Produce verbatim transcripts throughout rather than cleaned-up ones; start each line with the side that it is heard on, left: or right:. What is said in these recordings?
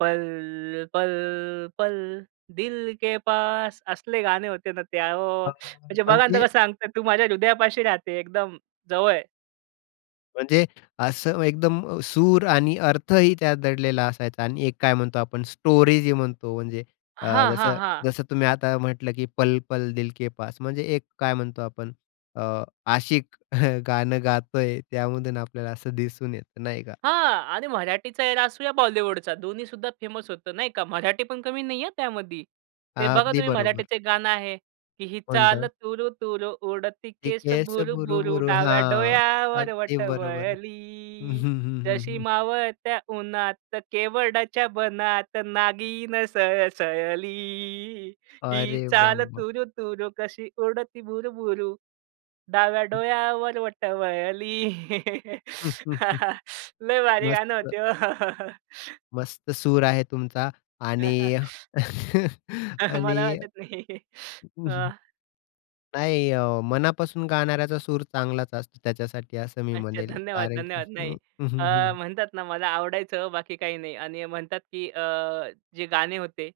right: पल, पल, पल, दिल के पास असले गाणे होते ना ते आहो,
left: अ,
right: म्हणजे बघा ना
left: म्हणजे?
right: तर कसं सांगत आहे, तू माझ्या हृदयापाशी राहते, एकदम जवळ.
left: म्हणजे असं एकदम अ, सूर आणि अर्थही त्यात दडलेला असायचा आणि एक काय म्हणतो आपण स्टोरी जी म्हणतो म्हणजे, अ,
right: हां, हां,
left: जसं
right: हां.
left: जसं तुम्ही आता म्हटलं की पल पल दिल के पास. म्हणजे एक काय म्हणतो आपण. अ, आशिक गाणं गातो आहे त्यामधून आपल्याला असं दिसून येतं नाही का?
right: हां. आणि मराठीचा एरा असू या बॉलिवूडचा दोन्हीसुद्धा फेमस होतं नाही का. मराठी पण कमी नाही आहे त्यामध्ये. ते
left: हां,
right: बघा
left: अगदी
right: तुम्ही
left: बरोबर.
right: मराठीचं गाणं आहे की ही चाल
left: कोणतं?
right: तूरु तूरु, उडती
left: हे
right: केस
left: केस
right: भुरुभुरु,
left: भुरू-भुरू
right: डाव्या
left: हां,
right: डोळ्यावर
left: अगदी
right: बट
left: बरोबर. हं,
right: वळली,
left: हं, हं,
right: जशी
left: हं.
right: मावळत्या उन्हात केवडाच्या बनात नागिन सळसळली. ही
left: अरे वाह!
right: चाल
left: वाह!
right: तूरु तूरू, कशी उडती भुरुभुरु, डाव्या
left: हं.
right: डोळ्यावर बट वळली. लय भारी गाणं
left: मस्त.
right: होते. हो.
left: मस्त सूर आहे तुमचा. आणि
right: अ, मला
left: आणि.
right: वाटत नाही. अ
left: नाही अ, मनापासून गाणाऱ्याचा सूर चांगलाच असतो त्याच्यासाठी असं मी
right: अच्छा.
left: म्हणेन.
right: धन्यवाद,
left: कारण की
right: धन्यवाद.
left: हं,
right: नाही.
left: हं,
right: अ,
left: हं.
right: म्हणतात ना मला आवडायचं ओ, बाकी काही नाही. आणि म्हणतात की अ, जे गाणे होते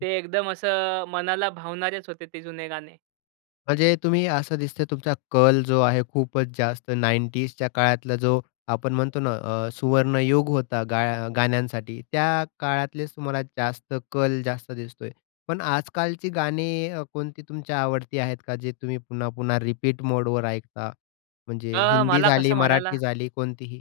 right: ते एकदम असं मनाला भावणारेच होते, ते जुने गाणे.
left: म्हणजे तुम्ही असं दिसतंय तुमचा कल जो आहे खूपच जास्त नाइंटीजच्या काळातला जो आपण म्हणतो ना अ, सुवर्णयुग होता गा गाण्यांसाठी. त्या काळातलेच तुम्हाला जास्त कल जास्त दिसतो आहे, पण आजकालची गाणी कोणती अ, तुमच्या आवडती आहेत का? जे तुम्ही पुन्हा-पुन्हा रिपीट मोडवर ऐकता? म्हणजे
right: अ,
left: हिंदी
right: मला
left: झाली,
right: कसं म्हणायला?
left: मराठी झाली, कोणतीही?